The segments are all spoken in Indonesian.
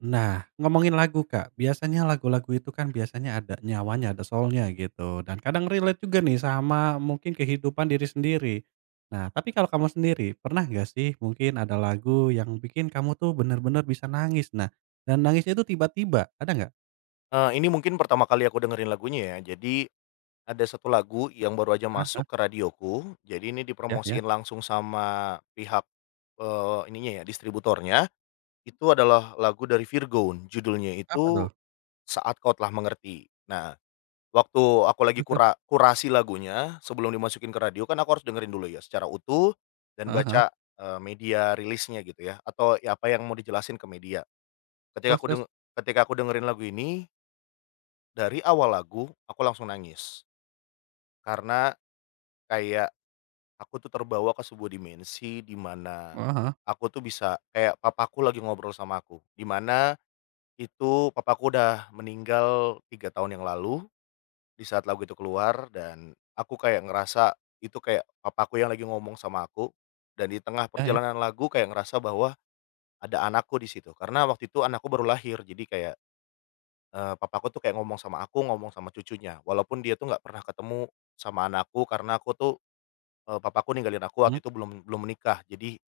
Nah, ngomongin lagu, Kak, biasanya lagu-lagu itu kan biasanya ada nyawanya, ada soul-nya gitu, dan kadang relate juga nih sama mungkin kehidupan diri sendiri. Nah, tapi kalau kamu sendiri, pernah nggak sih mungkin ada lagu yang bikin kamu tuh bener-bener bisa nangis? Nah, dan nangisnya itu tiba-tiba, ada nggak? Ini mungkin pertama kali aku dengerin lagunya ya. Jadi ada satu lagu yang baru aja Hah? masuk ke radioku. Jadi ini Ya, ya? dipromosiin langsung sama pihak, ininya ya, distributornya. Itu adalah lagu dari Virgon, judulnya Apa itu tuh? "Saat Kau Telah Mengerti". Nah, waktu aku lagi Terus, terus? Kurasi lagunya sebelum dimasukin ke radio kan aku harus dengerin dulu ya secara utuh dan Heeh, heeh. baca, media rilisnya gitu ya, atau ya apa yang mau dijelasin ke media. Ketika Terus, aku terus? deng ketika aku dengerin lagu ini dari awal lagu, aku langsung nangis, karena kayak aku tuh terbawa ke sebuah dimensi di mana Heeh, heeh. aku tuh bisa kayak papaku lagi ngobrol sama aku, di mana itu papaku udah meninggal 3 tahun yang lalu di saat lagu itu keluar dan aku kayak ngerasa itu kayak papaku yang lagi ngomong sama aku dan di tengah Ya, ya. perjalanan lagu kayak ngerasa bahwa ada anakku di situ, karena waktu itu anakku baru lahir jadi kayak papaku tuh kayak ngomong sama aku, ngomong sama cucunya, walaupun dia tuh nggak pernah ketemu sama anakku karena aku tuh, papaku ninggalin aku waktu Mhm. itu belum belum menikah. Jadi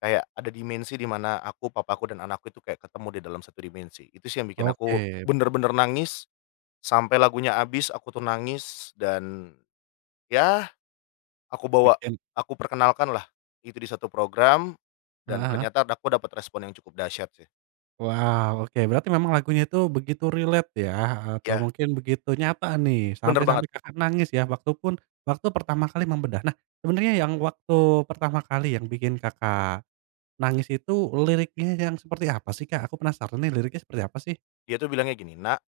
kayak ada dimensi di mana aku, papaku, dan anakku itu kayak ketemu di dalam satu dimensi. Itu sih yang bikin aku Oke, bener-bener nangis, sampai lagunya habis aku tuh nangis dan ya aku bawa bikin, aku perkenalkan lah itu di satu program heeh, dan heeh. ternyata aku dapat respon yang cukup dahsyat sih. Wow, oke, berarti memang lagunya itu begitu relate ya, atau Ya mungkin begitu nyata nih, bener banget. sampai-sampai Kakak nangis ya, waktu pun waktu pertama kali membedah. Nah, sebenarnya yang waktu pertama kali yang bikin Kakak nangis itu liriknya yang seperti apa sih, Kak? Aku penasaran nih, liriknya seperti apa sih? Dia tuh bilangnya gini, "Nak,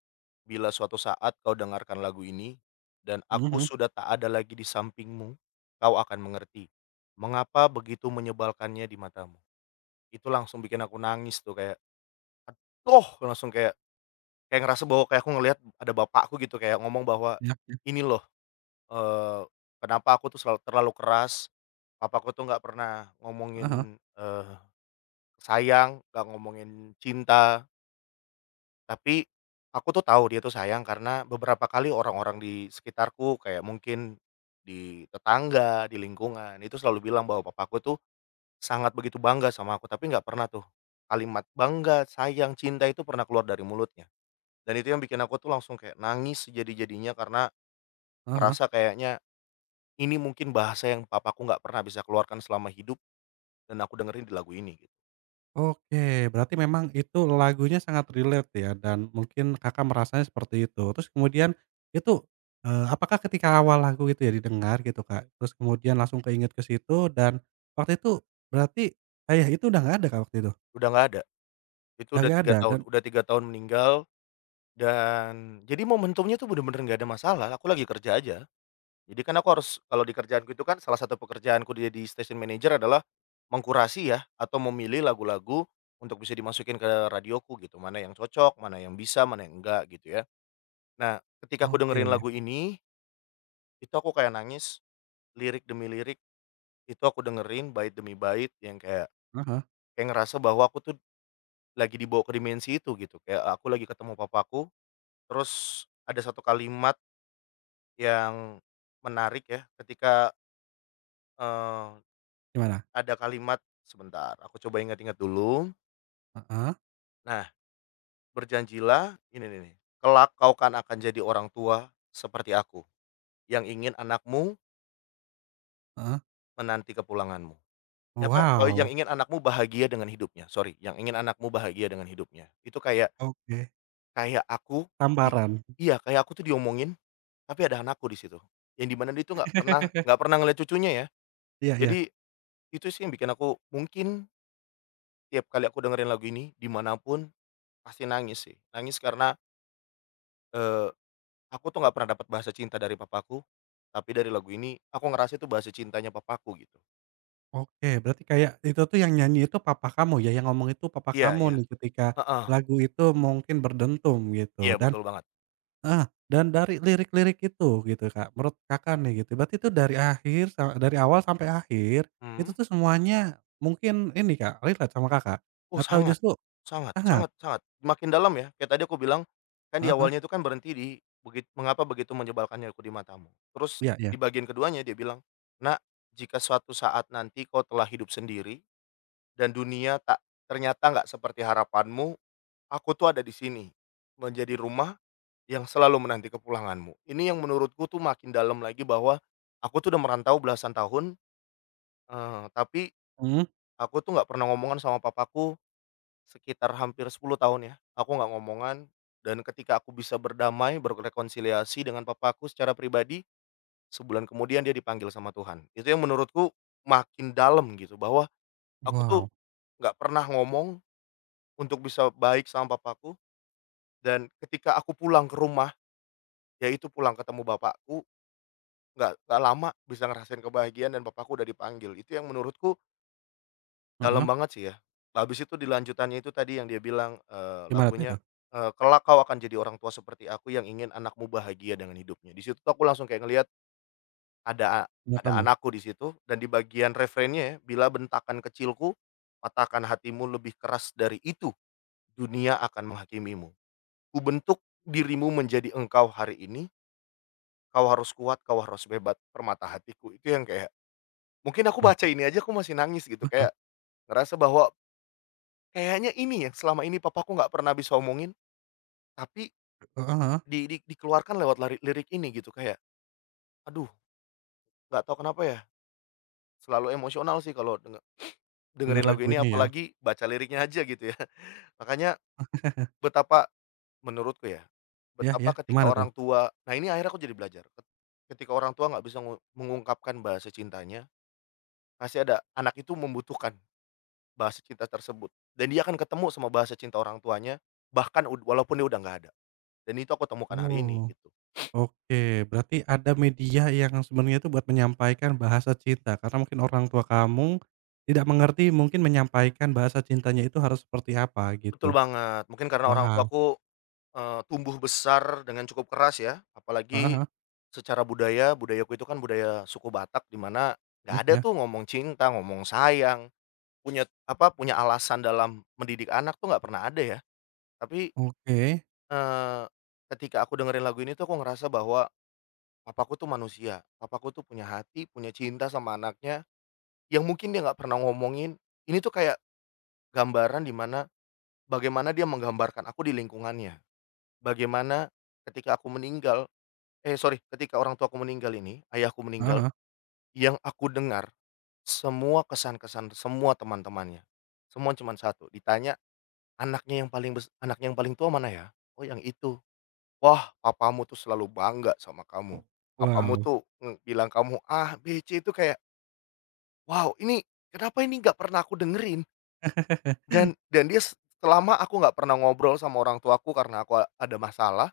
bila suatu saat kau dengarkan lagu ini, dan Mhm, aku mhm, sudah tak ada lagi di sampingmu, kau akan mengerti, mengapa begitu menyebalkannya di matamu." Itu langsung bikin aku nangis tuh kayak, "Doh!" Langsung kayak kayak ngerasa bahwa kayak aku ngelihat ada bapakku gitu, kayak ngomong bahwa, iya, iya. "Ini loh, eee, kenapa aku tuh selalu terlalu keras, papaku tuh nggak pernah Heeh, heeh, ngomongin, sayang, nggak ngomongin cinta." Tapi, aku tuh tahu dia tuh sayang karena beberapa kali orang-orang di sekitarku kayak mungkin di tetangga, di lingkungan, itu selalu bilang bahwa papaku tuh sangat begitu bangga sama aku, tapi nggak pernah tuh kalimat bangga, sayang, cinta itu pernah keluar dari mulutnya. Dan itu yang bikin aku tuh langsung kayak nangis sejadi-jadinya karena ngerasa kayaknya ini mungkin bahasa yang papaku nggak pernah bisa keluarkan selama hidup dan aku dengerin di lagu ini gitu. oke, berarti memang itu lagunya sangat relate ya, dan mungkin Kakak merasanya seperti itu. Terus kemudian itu, apakah ketika awal lagu itu ya didengar gitu, Kak, terus kemudian langsung keinget ke situ, dan waktu itu berarti ayah itu udah nggak ada, Kak, waktu itu? Udah nggak ada, itu Udah udah nggak 3 ada tahun, dan udah 3 tahun meninggal. Dan jadi momentumnya tuh bener-bener nggak ada masalah, aku lagi kerja aja. Jadi kan aku harus kalau di kerjaanku itu kan salah satu pekerjaanku jadi station manager adalah mengkurasi ya atau memilih lagu-lagu untuk bisa dimasukin ke radioku gitu, mana yang cocok, mana yang bisa, mana yang enggak gitu ya. Nah, ketika aku dengerin oke, lagu ini, itu aku kayak nangis, lirik demi lirik, itu aku dengerin bait demi bait yang kayak heeh, kayak ngerasa bahwa aku tuh lagi dibawa ke dimensi itu gitu, kayak aku lagi ketemu papaku, terus ada satu kalimat yang menarik ya ketika, eee, gimana? ada kalimat sebentar aku coba ingat-ingat dulu. Heeh, Nah, "Berjanjilah", ini nih nih, "kelak kau kan akan jadi orang tua seperti aku, yang ingin anakmu heeh. menanti kepulanganmu." Ya apa, oh, "Yang Wow, ingin anakmu bahagia dengan hidupnya," sorry, "yang ingin anakmu bahagia dengan hidupnya." Itu kayak oke, kayak aku di tamparan. iya, kayak aku tuh diomongin, tapi ada anakku di situ. Yang dimana dia tuh nggak pernah ngeliat cucunya ya. Iya, iya. Jadi, itu sih yang bikin aku mungkin tiap kali aku dengerin lagu ini, dimanapun pasti nangis sih. Nangis karena, eee, aku tuh nggak pernah dapat bahasa cinta dari papaku, tapi dari lagu ini aku ngerasa itu bahasa cintanya papaku gitu. Oke, berarti kayak itu tuh yang nyanyi itu papa kamu ya, yang ngomong itu papa Iya kamu iya, nih ketika heeh, lagu itu mungkin berdentum gitu. iya Dan betul banget. ah, dan dari lirik-lirik itu gitu, Kak, menurut Kakak nih gitu, berarti itu dari akhir sa dari awal sampai akhir, itu Mhm. tuh semuanya mungkin ini, Kak, relate sama Kakak? Oh Atau sangat, justru sangat sangat? sangat sangat, makin dalam ya, kayak tadi aku bilang, kan di Heeh, heeh, awalnya itu kan berhenti di "Mengapa begitu menyebalkannya aku di matamu." Terus iya, iya, di bagian keduanya dia bilang, "Nak, jika suatu saat nanti kau telah hidup sendiri dan dunia tak ternyata nggak seperti harapanmu, aku tuh ada di sini, menjadi rumah yang selalu menanti kepulanganmu." Ini yang menurutku tuh makin dalam lagi bahwa aku tuh udah merantau belasan tahun, tapi mhm, aku tuh nggak pernah ngomongan sama papaku sekitar hampir 10 tahun ya, aku nggak ngomongan dan ketika aku bisa berdamai, berrekonsiliasi dengan papaku secara pribadi, sebulan kemudian dia dipanggil sama Tuhan. Itu yang menurutku makin dalam gitu, bahwa aku tuh wow, nggak pernah ngomong untuk bisa baik sama papaku dan ketika aku pulang ke rumah, ya itu pulang ketemu bapakku, nggak lama bisa ngerasain kebahagiaan dan bapakku udah dipanggil. Itu yang menurutku dalam heeh, banget sih ya. Habis itu dilanjutannya itu tadi yang dia bilang, gimana tuh itu? lagunya, "Kelak kau akan jadi orang tua seperti aku yang ingin anakmu bahagia dengan hidupnya." Di situ tuh aku langsung kayak ngelihat ada Menurut ada kamu? anakku di situ dan di bagian refrainnya ya, "Bila bentakan kecilku patahkan hatimu, lebih keras dari itu dunia akan menghakimimu. Kubentuk dirimu menjadi engkau hari ini, kau harus kuat, kau harus hebat, permata hatiku." Itu yang kayak, mungkin aku Wah, baca ini aja aku masih nangis gitu, heeh, kayak ngerasa bahwa kayaknya ini yang selama ini papaku nggak pernah bisa omongin, tapi heeh, heeh, di dikeluarkan lewat lirik ini gitu kayak, aduh nggak tahu kenapa ya, selalu emosional sih kalau denger dengerin lagu ini lagunya ya, apalagi baca liriknya aja gitu ya. Makanya betapa menurutku ya, iya, iya, betapa ketika gimana tuh? orang tua, nah ini akhirnya aku jadi belajar, ketika orang tua nggak bisa mengungkapkan bahasa cintanya, masih ada anak itu membutuhkan bahasa cinta tersebut, dan dia akan ketemu sama bahasa cinta orang tuanya, bahkan walaupun dia udah nggak ada, dan itu aku temukan hari ini, Oh. gitu. Oke, berarti ada media yang sebenarnya itu buat menyampaikan bahasa cinta, karena mungkin orang tua kamu tidak mengerti mungkin menyampaikan bahasa cintanya itu harus seperti apa Betul gitu. banget, mungkin karena orang Wah, tuaku, tumbuh besar dengan cukup keras ya, heeh, apalagi heeh, secara budaya, budayaku itu kan budaya suku Batak, di mana nggak iya, ada iya, tuh ngomong cinta, ngomong sayang, punya apa, punya alasan dalam mendidik anak tuh nggak pernah ada ya. Tapi, oke, eee, ketika aku dengerin lagu ini tuh aku ngerasa bahwa papaku tuh manusia, papaku tuh punya hati, punya cinta sama anaknya yang mungkin dia nggak pernah ngomongin, ini tuh kayak gambaran di mana bagaimana dia menggambarkan aku di lingkungannya. Bagaimana ketika aku meninggal, eh, sorry, ketika orang tuaku meninggal ini, ayahku heeh, meninggal, heeh, yang aku dengar semua kesan-kesan semua teman-temannya. Semua cuma satu, ditanya, "Anaknya yang paling tua mana ya?" "Oh yang itu." "Wah papamu tuh selalu bangga sama kamu. Papamu wow, tuh, bilang kamu A, B, C." Itu kayak, wow ini kenapa ini nggak pernah aku dengerin. Dan selama aku nggak pernah ngobrol sama orang tuaku karena aku ada masalah,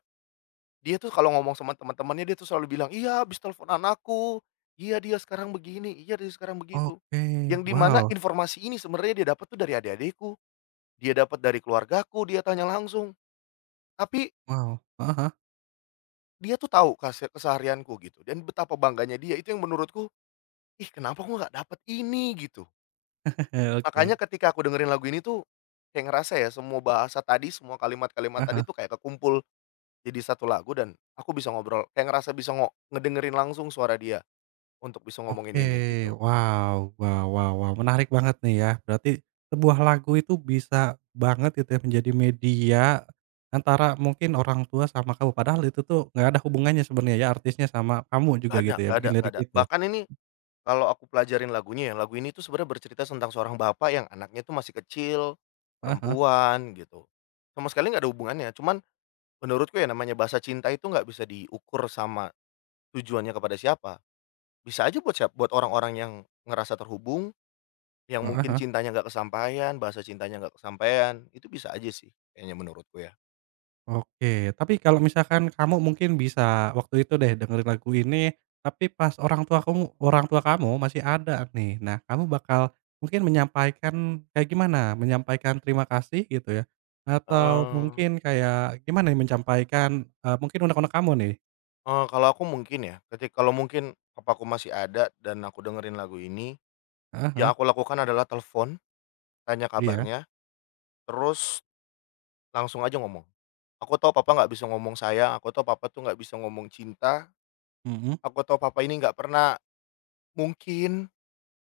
dia tuh kalau ngomong sama teman-temannya dia tuh selalu bilang, "Iya, habis telepon anakku, iya dia sekarang begini, iya dia sekarang begitu." oke, Yang dimana wow, informasi ini sebenarnya dia dapat tuh dari adik-adikku, dia dapat dari keluargaku, dia tanya langsung. Tapi wow, heeh, dia tuh tahu keseharianku gitu dan betapa bangganya dia, itu yang menurutku, "Ih, kenapa aku nggak dapat ini?" Gitu. heeh, Makanya oke, ketika aku dengerin lagu ini tuh, kayak ngerasa ya semua bahasa tadi, semua kalimat-kalimat tadi paham. tuh kayak kekumpul jadi satu lagu dan aku bisa ngobrol kayak ngerasa bisa ngedengerin langsung suara dia untuk bisa Oke, ngomongin ini gitu. wow, wow, wow, wow, menarik banget nih ya. Berarti sebuah lagu itu bisa banget gitu ya menjadi media antara mungkin orang tua sama kamu, padahal itu tuh nggak ada hubungannya sebenarnya ya, artisnya sama kamu juga Nggak ada, gitu ya, nggak bikin ada, nggak lirik ada. itu. Bahkan ini kalau aku pelajarin lagunya ya, lagu ini tuh sebenarnya bercerita tentang seorang bapak yang anaknya tuh masih kecil, Heeh, heeh, perempuan gitu. Sama sekali nggak ada hubungannya, cuman menurutku ya namanya bahasa cinta itu nggak bisa diukur sama tujuannya kepada siapa. Bisa aja buat orang-orang yang ngerasa terhubung, yang mungkin cintanya nggak kesampaian, bahasa cintanya nggak kesampaian, itu bisa aja sih kayaknya menurutku ya. oke, tapi kalau misalkan kamu mungkin bisa waktu itu deh dengerin lagu ini, tapi pas orang tua kamu masih ada nih. Nah, kamu bakal mungkin menyampaikan kayak gimana? Menyampaikan terima kasih gitu ya? Atau Heeh. mungkin kayak gimana nih menyampaikan, mungkin unek-unek kamu nih? Kalau aku mungkin ya, kalau mungkin papa aku masih ada dan aku dengerin lagu ini, Heeh, heeh, yang aku lakukan adalah telepon, tanya iya, kabarnya, terus langsung aja ngomong. Aku tahu papa nggak bisa ngomong sayang, aku tahu papa tuh nggak bisa ngomong cinta, mhm, aku tahu papa ini nggak pernah mungkin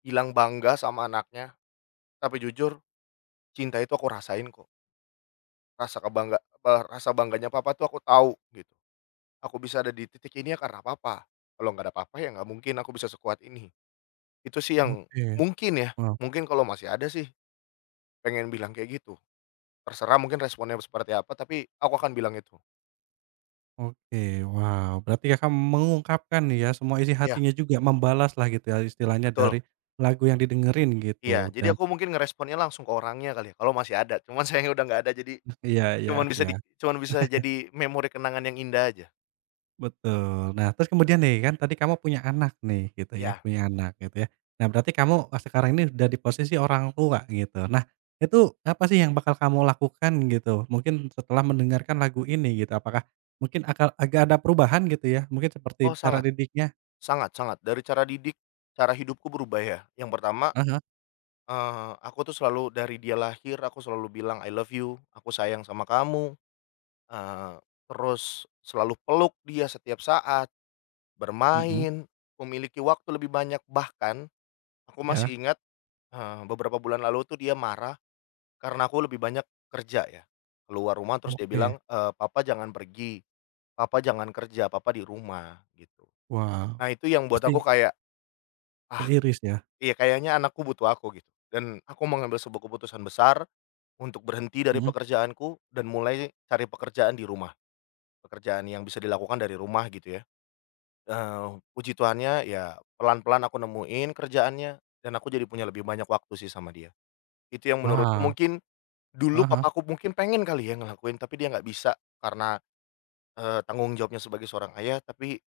bilang bangga sama anaknya, tapi jujur cinta itu aku rasain kok. Rasa bangganya papa tuh aku tahu gitu. Aku bisa ada di titik ini ya karena papa. Kalau nggak ada papa ya nggak mungkin aku bisa sekuat ini. Itu sih yang oke, mungkin ya, wow, mungkin kalau masih ada sih pengen bilang kayak gitu, terserah mungkin responnya seperti apa tapi aku akan bilang itu. oke, wow, berarti Kakak mengungkapkan nih ya semua isi Iya, hatinya juga, membalaslah gitu ya istilahnya dari betul. lagu yang didengerin Iya, gitu. jadi Dan aku mungkin ngeresponnya langsung ke orangnya kali ya, kalau masih ada, cuman sayangnya udah nggak ada jadi iya, iya, cuman bisa iya, di cuman bisa jadi memori kenangan yang indah aja. betul. Nah, terus kemudian nih, kan tadi kamu punya anak nih, gitu ya, Iya. punya anak, gitu ya. Nah, berarti kamu, eh, sekarang ini udah di posisi orang tua, gitu. Nah, itu apa sih yang bakal kamu lakukan, gitu? Mungkin setelah mendengarkan lagu ini, gitu. Apakah mungkin akal agak ada perubahan, gitu ya? Mungkin Oh seperti cara sangat, didiknya. sangat sangat, dari cara didik, cara hidupku berubah ya. Yang pertama, Aha, hah, aku tuh selalu dari dia lahir aku selalu bilang I love you, aku sayang sama kamu, eee, terus selalu peluk dia setiap saat. mhm, Bermain, memiliki waktu lebih banyak, bahkan aku iya, masih ingat, beberapa bulan lalu tuh dia marah karena aku lebih banyak kerja ya, keluar rumah terus dia oke. bilang, "Papa jangan pergi, papa jangan kerja, papa di rumah," gitu. Wow, Nah itu yang buat pasti aku kayak, ah, teriris ya? iya kayaknya anakku butuh aku gitu, dan aku mengambil sebuah keputusan besar untuk berhenti dari Mhm. pekerjaanku dan mulai cari pekerjaan di rumah, pekerjaan yang bisa dilakukan dari rumah gitu ya. Puji Tuhannya ya pelan-pelan aku nemuin kerjaannya, dan aku jadi punya lebih banyak waktu sih sama dia. Itu yang menurutku Wow, mungkin dulu aha, papaku mungkin pengen kali ya ngelakuin tapi dia nggak bisa karena, tanggung jawabnya sebagai seorang ayah, tapi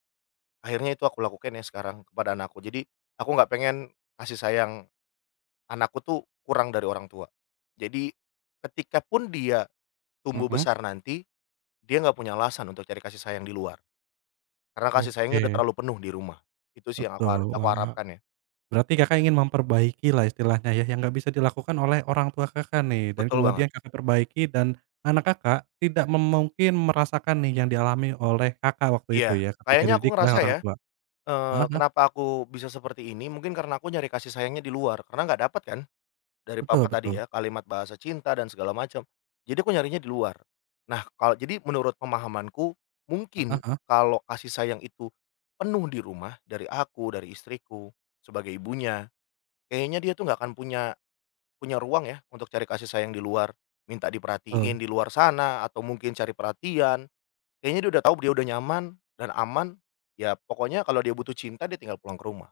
akhirnya itu aku lakukan ya sekarang kepada anakku. Jadi aku nggak pengen kasih sayang anakku tuh kurang dari orang tua. Jadi ketika pun dia tumbuh mhm, besar nanti, dia nggak punya alasan untuk cari kasih sayang di luar, karena kasih sayangnya udah oke, terlalu penuh di rumah. Itu sih yang aku betul, aku wah. harapkan ya. Berarti Kakak ingin memperbaiki lah istilahnya ya, yang nggak bisa dilakukan oleh orang tua Kakak nih, dan Betul kemudian banget. Kakak perbaiki, dan anak Kakak tidak mungkin merasakan nih yang dialami oleh Kakak waktu itu Iya, ya, ketika kayaknya aku dididik oleh ngerasa orang ya, tua. Heeh, kenapa aku bisa seperti ini, mungkin karena aku nyari kasih sayangnya di luar, karena nggak dapat kan dari papa betul, betul. tadi ya, kalimat bahasa cinta dan segala macam. Jadi aku nyarinya di luar. Nah, kalau jadi menurut pemahamanku, mungkin Aha, kalau kasih sayang itu penuh di rumah dari aku, dari istriku sebagai ibunya, kayaknya dia tuh nggak akan punya punya ruang ya untuk cari kasih sayang di luar, minta betul. diperhatiin di luar sana atau mungkin cari perhatian. Kayaknya dia udah tahu dia udah nyaman dan aman, ya pokoknya kalau dia butuh cinta dia tinggal pulang ke rumah,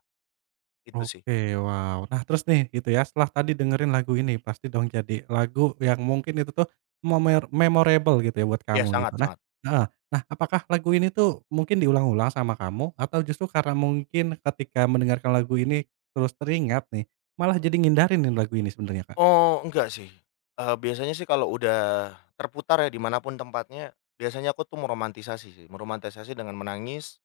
itu sih. Oke, wow. Nah, terus nih gitu ya, setelah tadi dengerin lagu ini, pasti dong jadi lagu yang mungkin itu tuh memorable gitu ya buat Iya kamu sangat gitu. Nah, sangat. heeh, nah apakah lagu ini tuh mungkin diulang-ulang sama kamu, atau justru karena mungkin ketika mendengarkan lagu ini terus teringat nih, malah jadi ngindarin nih lagu ini sebenarnya, Kak? Oh enggak sih, biasanya sih kalau udah terputar ya dimanapun tempatnya, biasanya aku tuh meromantisasi sih, meromantisasi dengan menangis,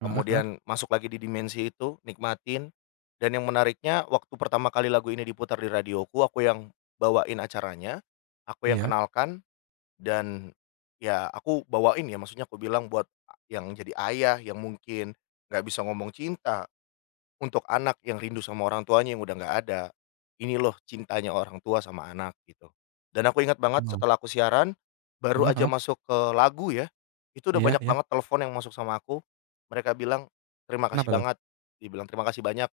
Heeh, heeh, kemudian masuk lagi di dimensi itu, nikmatin, dan yang menariknya waktu pertama kali lagu ini diputar di radioku, aku yang bawain acaranya, aku yang iya. kenalkan. Dan, ya aku bawain ya, maksudnya aku bilang buat yang jadi ayah, yang mungkin nggak bisa ngomong cinta, untuk anak yang rindu sama orang tuanya yang udah nggak ada. Ini loh cintanya orang tua sama anak gitu. Dan aku ingat banget Wow. setelah aku siaran, baru Heeh, aja heeh. masuk ke lagu ya, itu udah Iya, banyak iya. banget telepon yang masuk sama aku. Mereka bilang, "Terima kasih Kenapa tuh? banget," dibilang, "terima kasih banyak."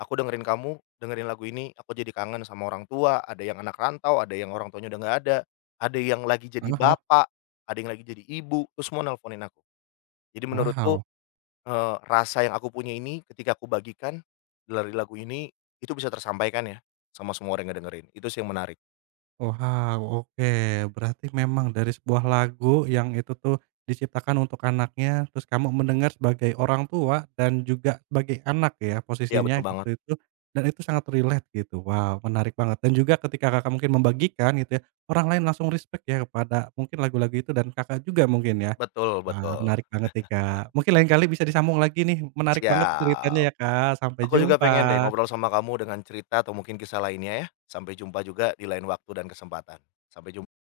Aku dengerin kamu, dengerin lagu ini, aku jadi kangen sama orang tua, ada yang anak rantau, ada yang orang tuanya udah nggak ada, ada yang lagi jadi Heeh, heeh. bapak, ada yang lagi jadi ibu, terus semua nelponin aku. Jadi menurutku, Wow. Rasa yang aku punya ini ketika aku bagikan dari lagu ini, itu bisa tersampaikan ya, sama semua orang yang dengerin, itu sih yang menarik. Wow, oke. Berarti memang dari sebuah lagu yang itu tuh diciptakan untuk anaknya, terus kamu mendengar sebagai orang tua dan juga sebagai anak ya Iya betul posisinya banget, waktu itu, dan itu sangat relate gitu. Wow, menarik banget, dan juga ketika Kakak mungkin membagikan gitu ya, orang lain langsung respect ya kepada mungkin lagu-lagu itu dan Kakak juga mungkin ya. betul Wah, betul. menarik banget nih, Kak. Mungkin lain kali bisa disambung lagi nih, menarik banget Siap, ceritanya ya, Kak. Sampai aku juga pengen deh jumpa. ngobrol sama kamu dengan cerita atau mungkin kisah lainnya ya. Sampai jumpa juga di lain waktu dan kesempatan. Sampai jumpa.